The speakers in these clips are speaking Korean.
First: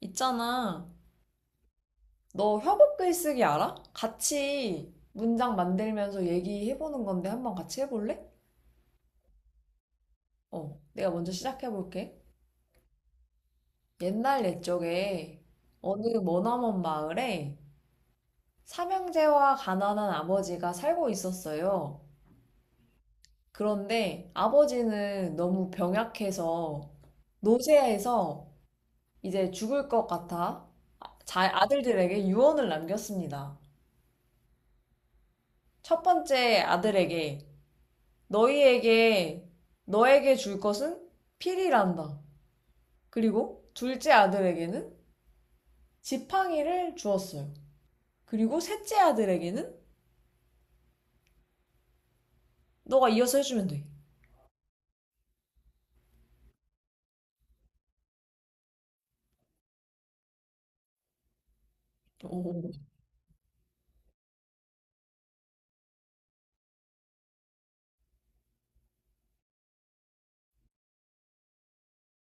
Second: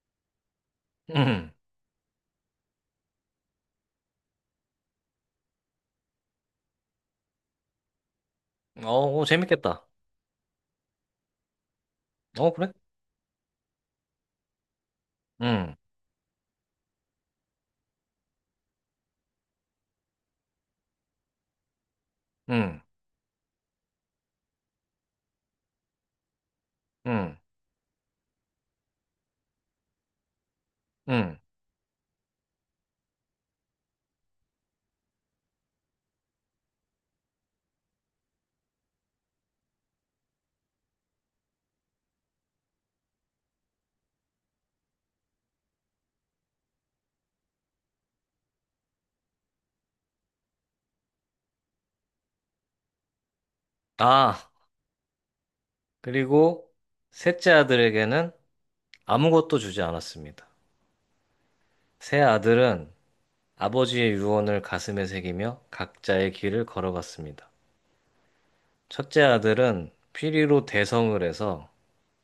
있잖아. 응. 너 협업 글쓰기 알아? 같이 문장 만들면서 얘기해보는 건데 한번 같이 해볼래? 오, 재밌겠다. 내가 먼저 시작해볼게. 어, 그래? 옛날 옛적에 응, 어느 머나먼 마을에 삼형제와 가난한 아버지가 살고 있었어요. 응, 그런데 아버지는 너무 병약해서 응, 노쇠해서 이제 죽을 것 같아 아, 응. 아들들에게 유언을 남겼습니다. 첫 번째 아들에게 너희에게 너에게 줄 것은 필이란다. 그리고 둘째 아들에게는 지팡이를 주었어요. 그리고 셋째 아들에게는 너가 이어서 해주면 돼. 아, 그리고 셋째 아들에게는 아무것도 주지 않았습니다. 세 오, 아들은 아버지의 유언을 가슴에 새기며 각자의 길을 걸어갔습니다. 첫째 아들은 피리로 대성을 해서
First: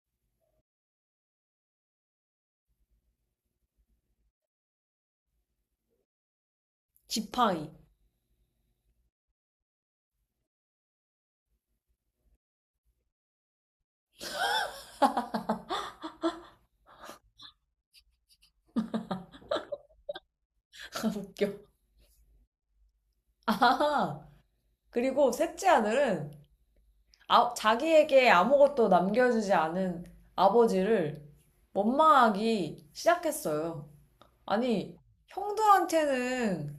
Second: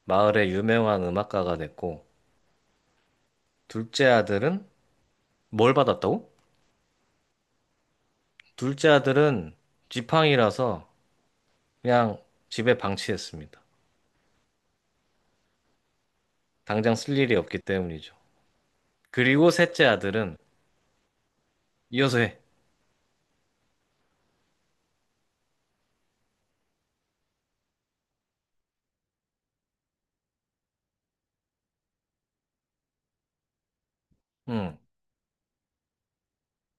마을의 유명한 음악가가 됐고, 둘째 아들은 뭘 받았다고? 지팡이. 둘째 아들은 지팡이라서 그냥 집에 방치했습니다. 당장 쓸 일이 없기 때문이죠. 그리고 셋째 아들은 웃겨. 이어서 해. 아, 그리고 셋째 아들은 아, 자기에게 아무것도 남겨주지 않은 아버지를 원망하기 시작했어요. 응. 아니, 형들한테는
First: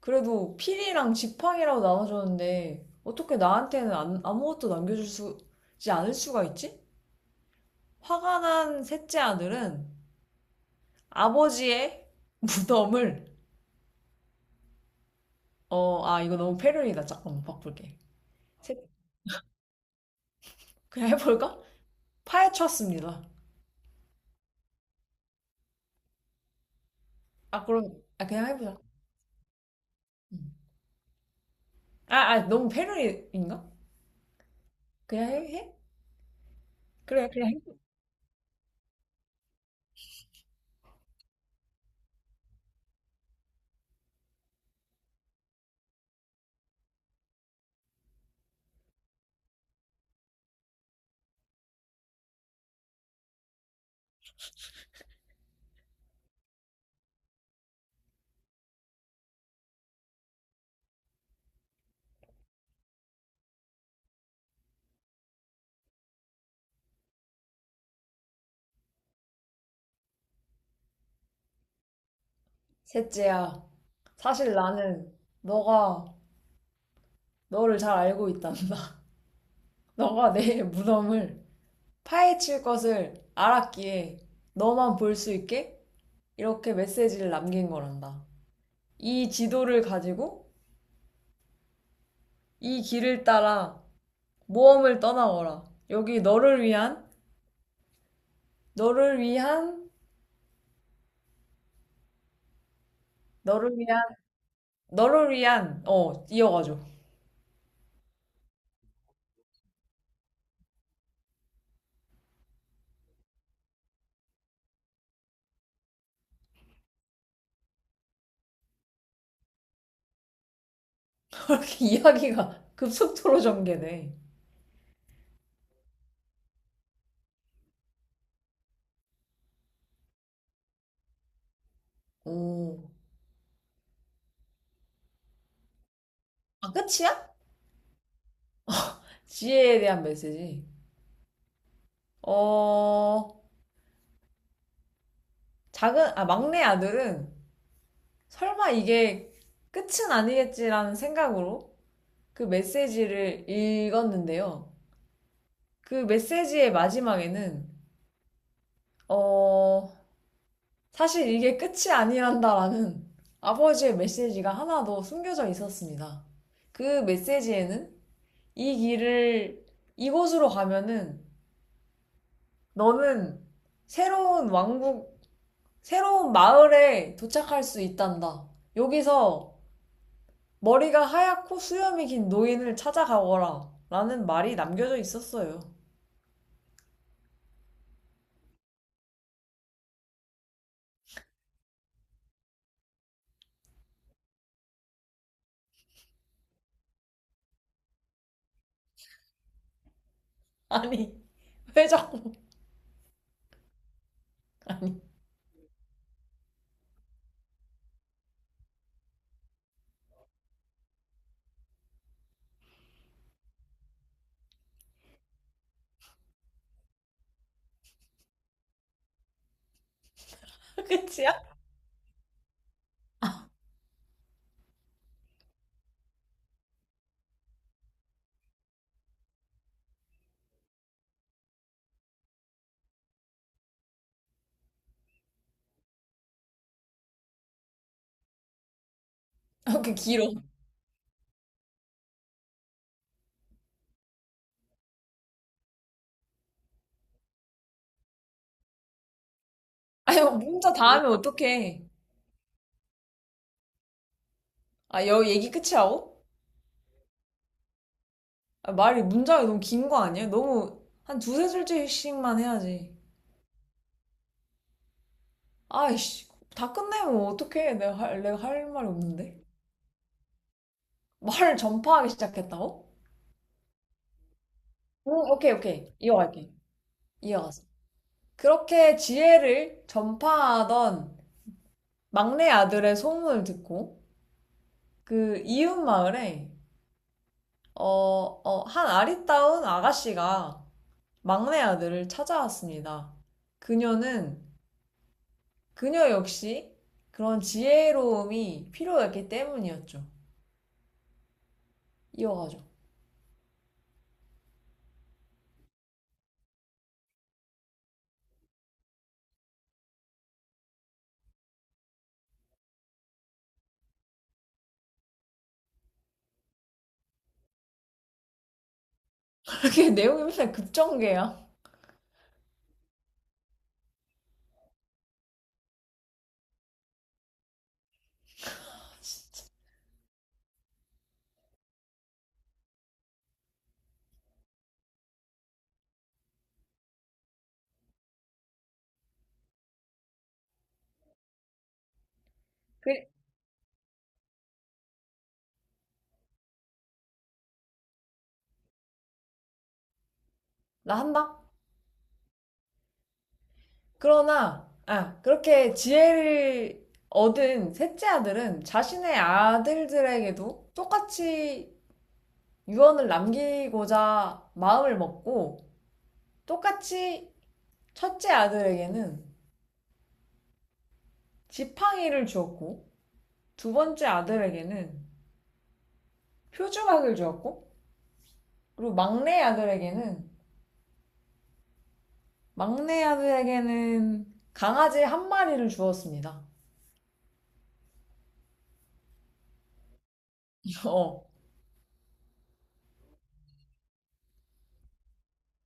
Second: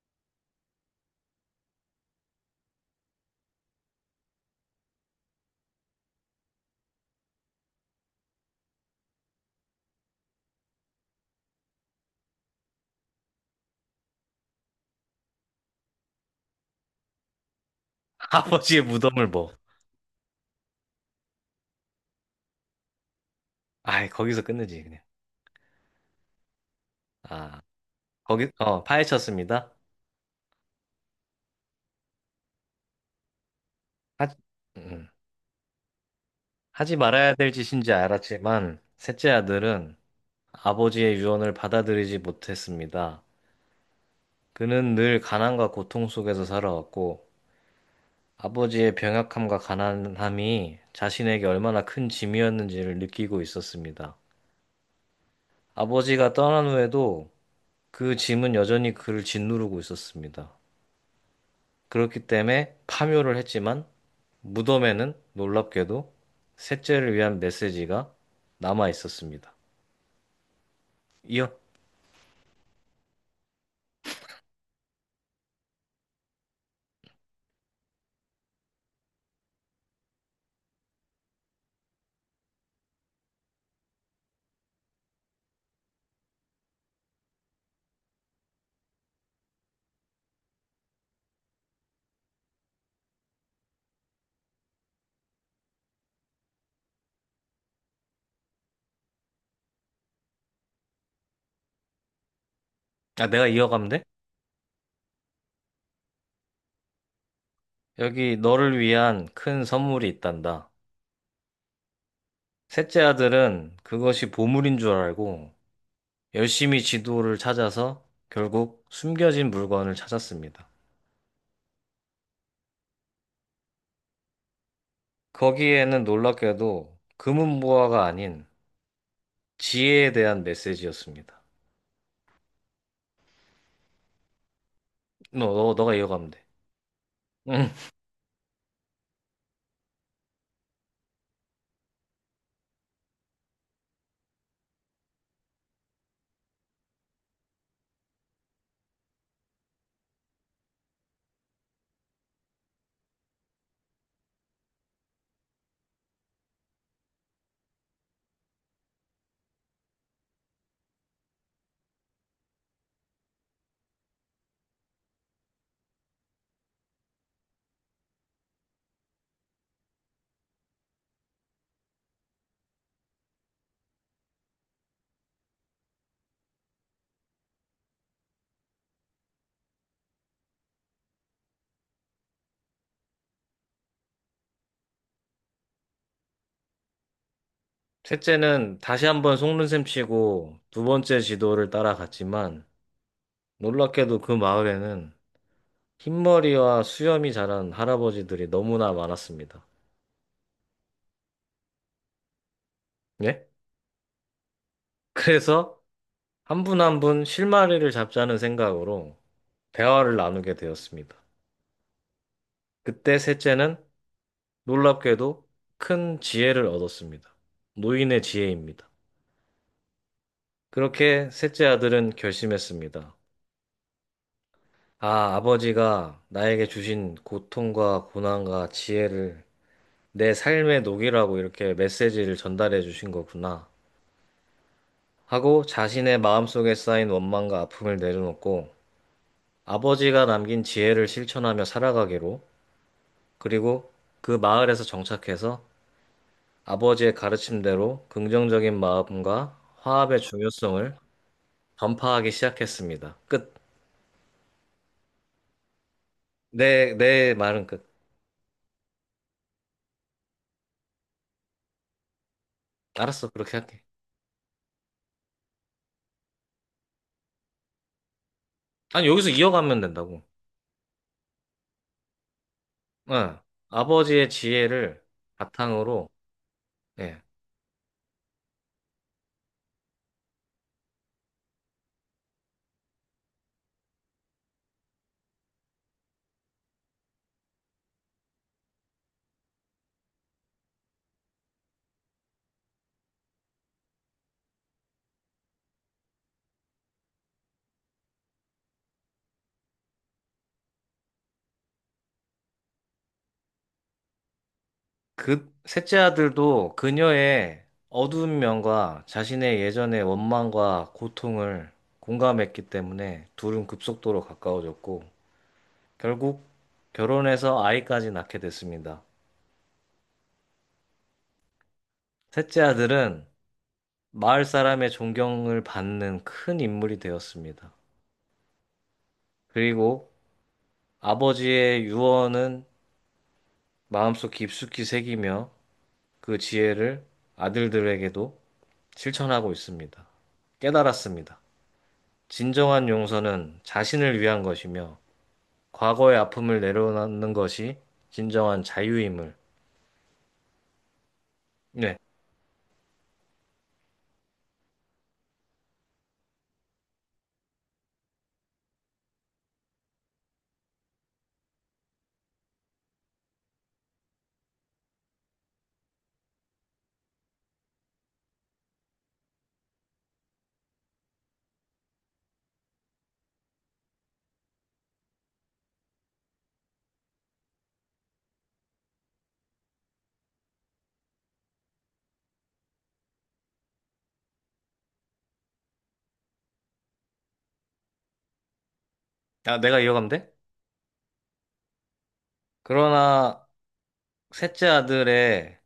그래도 필이랑 지팡이라고 나눠줬는데 어떻게 나한테는 아무것도 남겨주지 않을 수가 있지? 화가 난 셋째 아들은 아버지의 무덤을 아 이거 너무 패륜이다. 잠깐만 바꿀게. 아버지의 셋- 무덤을 뭐. 그냥 해볼까? 파헤쳤습니다. 아이, 거기서 끝내지, 그냥. 아, 아 그럼 아 그냥 거기, 해보자. 파헤쳤습니다. 음. 아, 아 너무 패륜인가? 하지, 음, 그냥 해? 하지 그래 말아야 그냥 될 해. 짓인지 알았지만, 셋째 아들은 아버지의 유언을 받아들이지 못했습니다. 그는 늘 가난과 고통 속에서 살아왔고, 아버지의 병약함과 가난함이 자신에게 얼마나 큰 짐이었는지를 느끼고 있었습니다. 아버지가 떠난 후에도 그 짐은 여전히 그를 짓누르고 있었습니다. 그렇기 때문에 파묘를 했지만 무덤에는 놀랍게도 셋째를 위한 메시지가 남아 있었습니다. 이어, 셋째야 사실 나는 너가 너를 잘 알고 있단다. 너가 내 무덤을 파헤칠 것을 알았기에 너만 볼 수 있게 이렇게 메시지를 남긴 거란다. 이 지도를 가지고 이 길을 따라 모험을 떠나거라. 여기 너를 위한, 너를 위한, 아, 내가 너를 이어가면 위한, 돼? 너를 위한, 이어가죠. 여기 너를 위한 큰 선물이 있단다. 셋째 아들은 그것이 보물인 줄 알고 열심히 지도를 찾아서 결국 숨겨진 물건을 찾았습니다. 이렇게 이야기가 급속도로 전개돼. 거기에는 놀랍게도 금은보화가 아닌 지혜에 대한 메시지였습니다. 오. 너, 너, 너가 이어가면 돼. 아, 끝이야? 지혜에 대한 메시지. 어, 아, 막내 아들은 설마 이게 끝은 아니겠지라는 생각으로 그 메시지를 읽었는데요. 그 메시지의 마지막에는, 어, 사실 이게 끝이 아니란다라는 아버지의 메시지가 하나 더 숨겨져 있었습니다. 그 메시지에는 이 길을 이곳으로 가면은 너는 새로운 왕국, 새로운 마을에 도착할 수 있단다. 여기서 머리가 하얗고 수염이 긴 노인을 찾아가거라. 라는 말이 남겨져 있었어요. 셋째는 다시 한번 속는셈 치고 두 번째 지도를 따라갔지만 놀랍게도 그 마을에는 흰머리와 수염이 자란 할아버지들이 너무나 많았습니다. 아니, 회장, 예? 그래서 한 분 한 분 실마리를 잡자는 생각으로 대화를 나누게 되었습니다. 그때 셋째는 놀랍게도 큰 지혜를 얻었습니다. 노인의 지혜입니다. 그렇게 끝이야? 셋째 아들은 결심했습니다. 아, 아버지가 나에게 주신 고통과 고난과 지혜를 내 삶의 녹이라고 이렇게 메시지를 전달해 주신 거구나. 하고 자신의 마음속에 쌓인 원망과 아픔을 내려놓고 어, 그 아버지가 길어. 남긴 지혜를 실천하며 살아가기로 그리고 그 마을에서 정착해서 아버지의 가르침대로 긍정적인 마음과 화합의 아니, 문자 다 중요성을 하면 어떡해. 전파하기 시작했습니다. 끝. 아, 여 얘기 끝이야오? 내, 내 말은 끝. 아, 말이 문자가 너무 긴 거 아니야? 너무 한 두세 줄씩만 해야지. 알았어, 그렇게 할게. 아이씨, 다 끝내면 어떡해. 내가 할 말이 아니, 여기서 없는데. 이어가면 된다고. 말을 전파하기 시작했다고? 예, 아버지의 지혜를 오, 오케이, 오케이. 바탕으로, 이어갈게. 예, 이어가서. 그렇게 지혜를 전파하던 막내 아들의 소문을 듣고 그 이웃 마을에 한 아리따운 아가씨가 막내 아들을 찾아왔습니다. 그녀는 그녀 역시 그런 지혜로움이 필요했기 때문이었죠. 이어가죠. 그 셋째 아들도 그녀의 어두운 면과 자신의 예전의 원망과 고통을 공감했기 때문에 둘은 급속도로 가까워졌고, 결국 결혼해서 아이까지 낳게 됐습니다. 그게 내용이 맨날 급전개야. 셋째 아들은 마을 사람의 존경을 받는 큰 인물이 되었습니다. 그리고 아버지의 유언은 마음속 깊숙이 새기며 그 지혜를 아들들에게도 실천하고 있습니다. 깨달았습니다. 진정한 그래. 용서는 자신을 위한 것이며, 과거의 아픔을 내려놓는 것이 진정한 자유임을. 나 한다. 네. 그러나 아 그렇게 지혜를 얻은 셋째 아들은 자신의 아들들에게도 똑같이 유언을 남기고자 마음을 먹고 똑같이 첫째 아들에게는 지팡이를 주었고 두 번째 아들에게는 표주막을 주었고 그리고 막내 아들에게는 강아지 한 마리를 주었습니다. 아, 내가 이어가면 돼? 어 그러나, 셋째 아들의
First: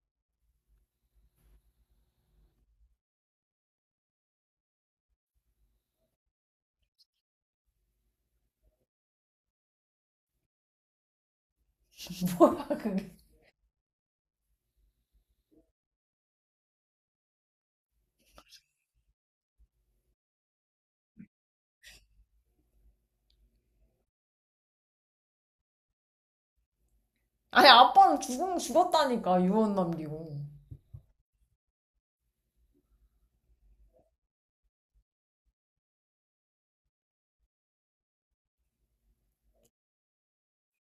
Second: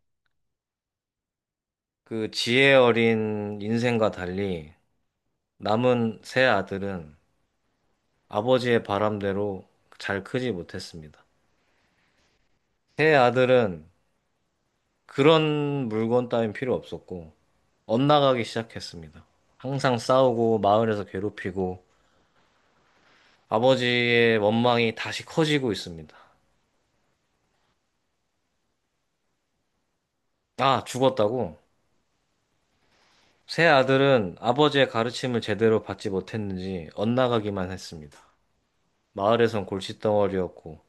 그 지혜 어린 인생과 달리, 남은 세 아들은 아버지의 바람대로 잘 크지 못했습니다. 뭐야 그게? 세 아들은 그런 물건 따윈 필요 없었고, 엇나가기 시작했습니다. 항상 싸우고, 마을에서 괴롭히고, 아버지의 원망이 다시 커지고 있습니다. 아니 아빠는 죽은 죽었다니까 유언 남기고. 아, 죽었다고? 새 아들은 아버지의 가르침을 제대로 받지 못했는지 엇나가기만 했습니다. 마을에선 골칫덩어리였고,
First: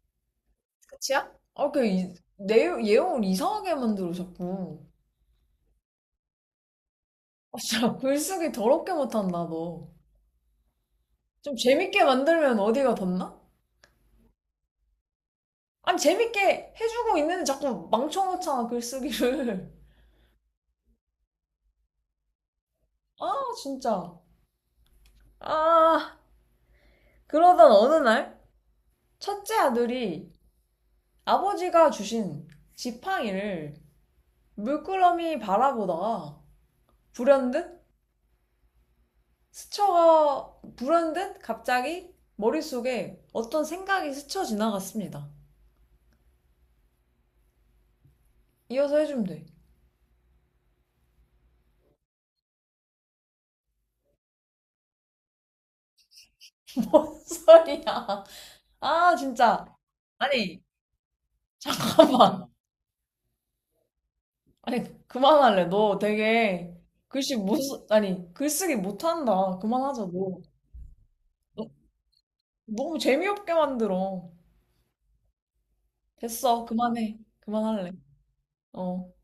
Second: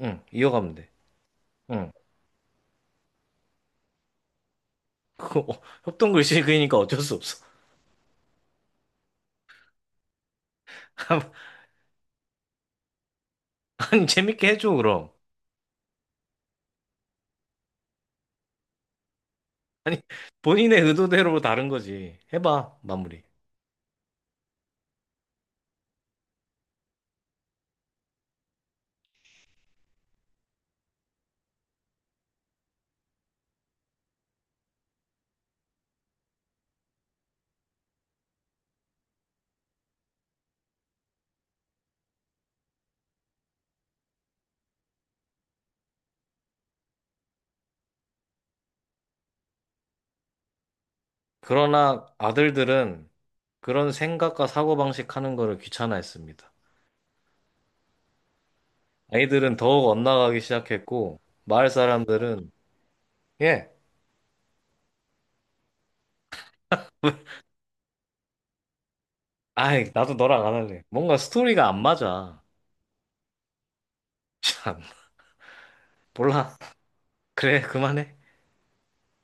응, 이어가면 돼. 끝이야? 응. 아그 내용 예용을 이상하게 만들어 자꾸. 그거, 협동 글씨 그리니까 어쩔 수 없어. 아 진짜 글쓰기 더럽게 못한다 너. 좀 재밌게 만들면 어디가 덧나? 아니, 재밌게 해줘, 그럼. 아니 재밌게 해주고 있는데 자꾸 망쳐놓잖아 글쓰기를. 아니, 본인의 의도대로 다른 거지. 해봐, 마무리. 아 진짜. 아 그러던 어느 날 첫째 아들이 아버지가 주신 지팡이를 물끄러미 바라보다가 불현듯 불현듯 갑자기 머릿속에 어떤 생각이 스쳐 지나갔습니다. 이어서 해주면 돼. 그러나 아들들은 그런 생각과 사고방식 하는 거를 귀찮아했습니다. 뭔 소리야. 아 아이들은 진짜. 더욱 엇나가기 아니 시작했고, 마을 잠깐만. 사람들은, 예, 아니 그만할래. 너 되게 글씨 못 쓰- 아니 글쓰기 못한다. 아이, 그만하자 나도 너. 너랑 안 할래. 뭔가 스토리가 너 안 맞아. 너무 재미없게 만들어. 참, 몰라. 됐어. 그만해. 그래, 그만할래. 그만해. 어.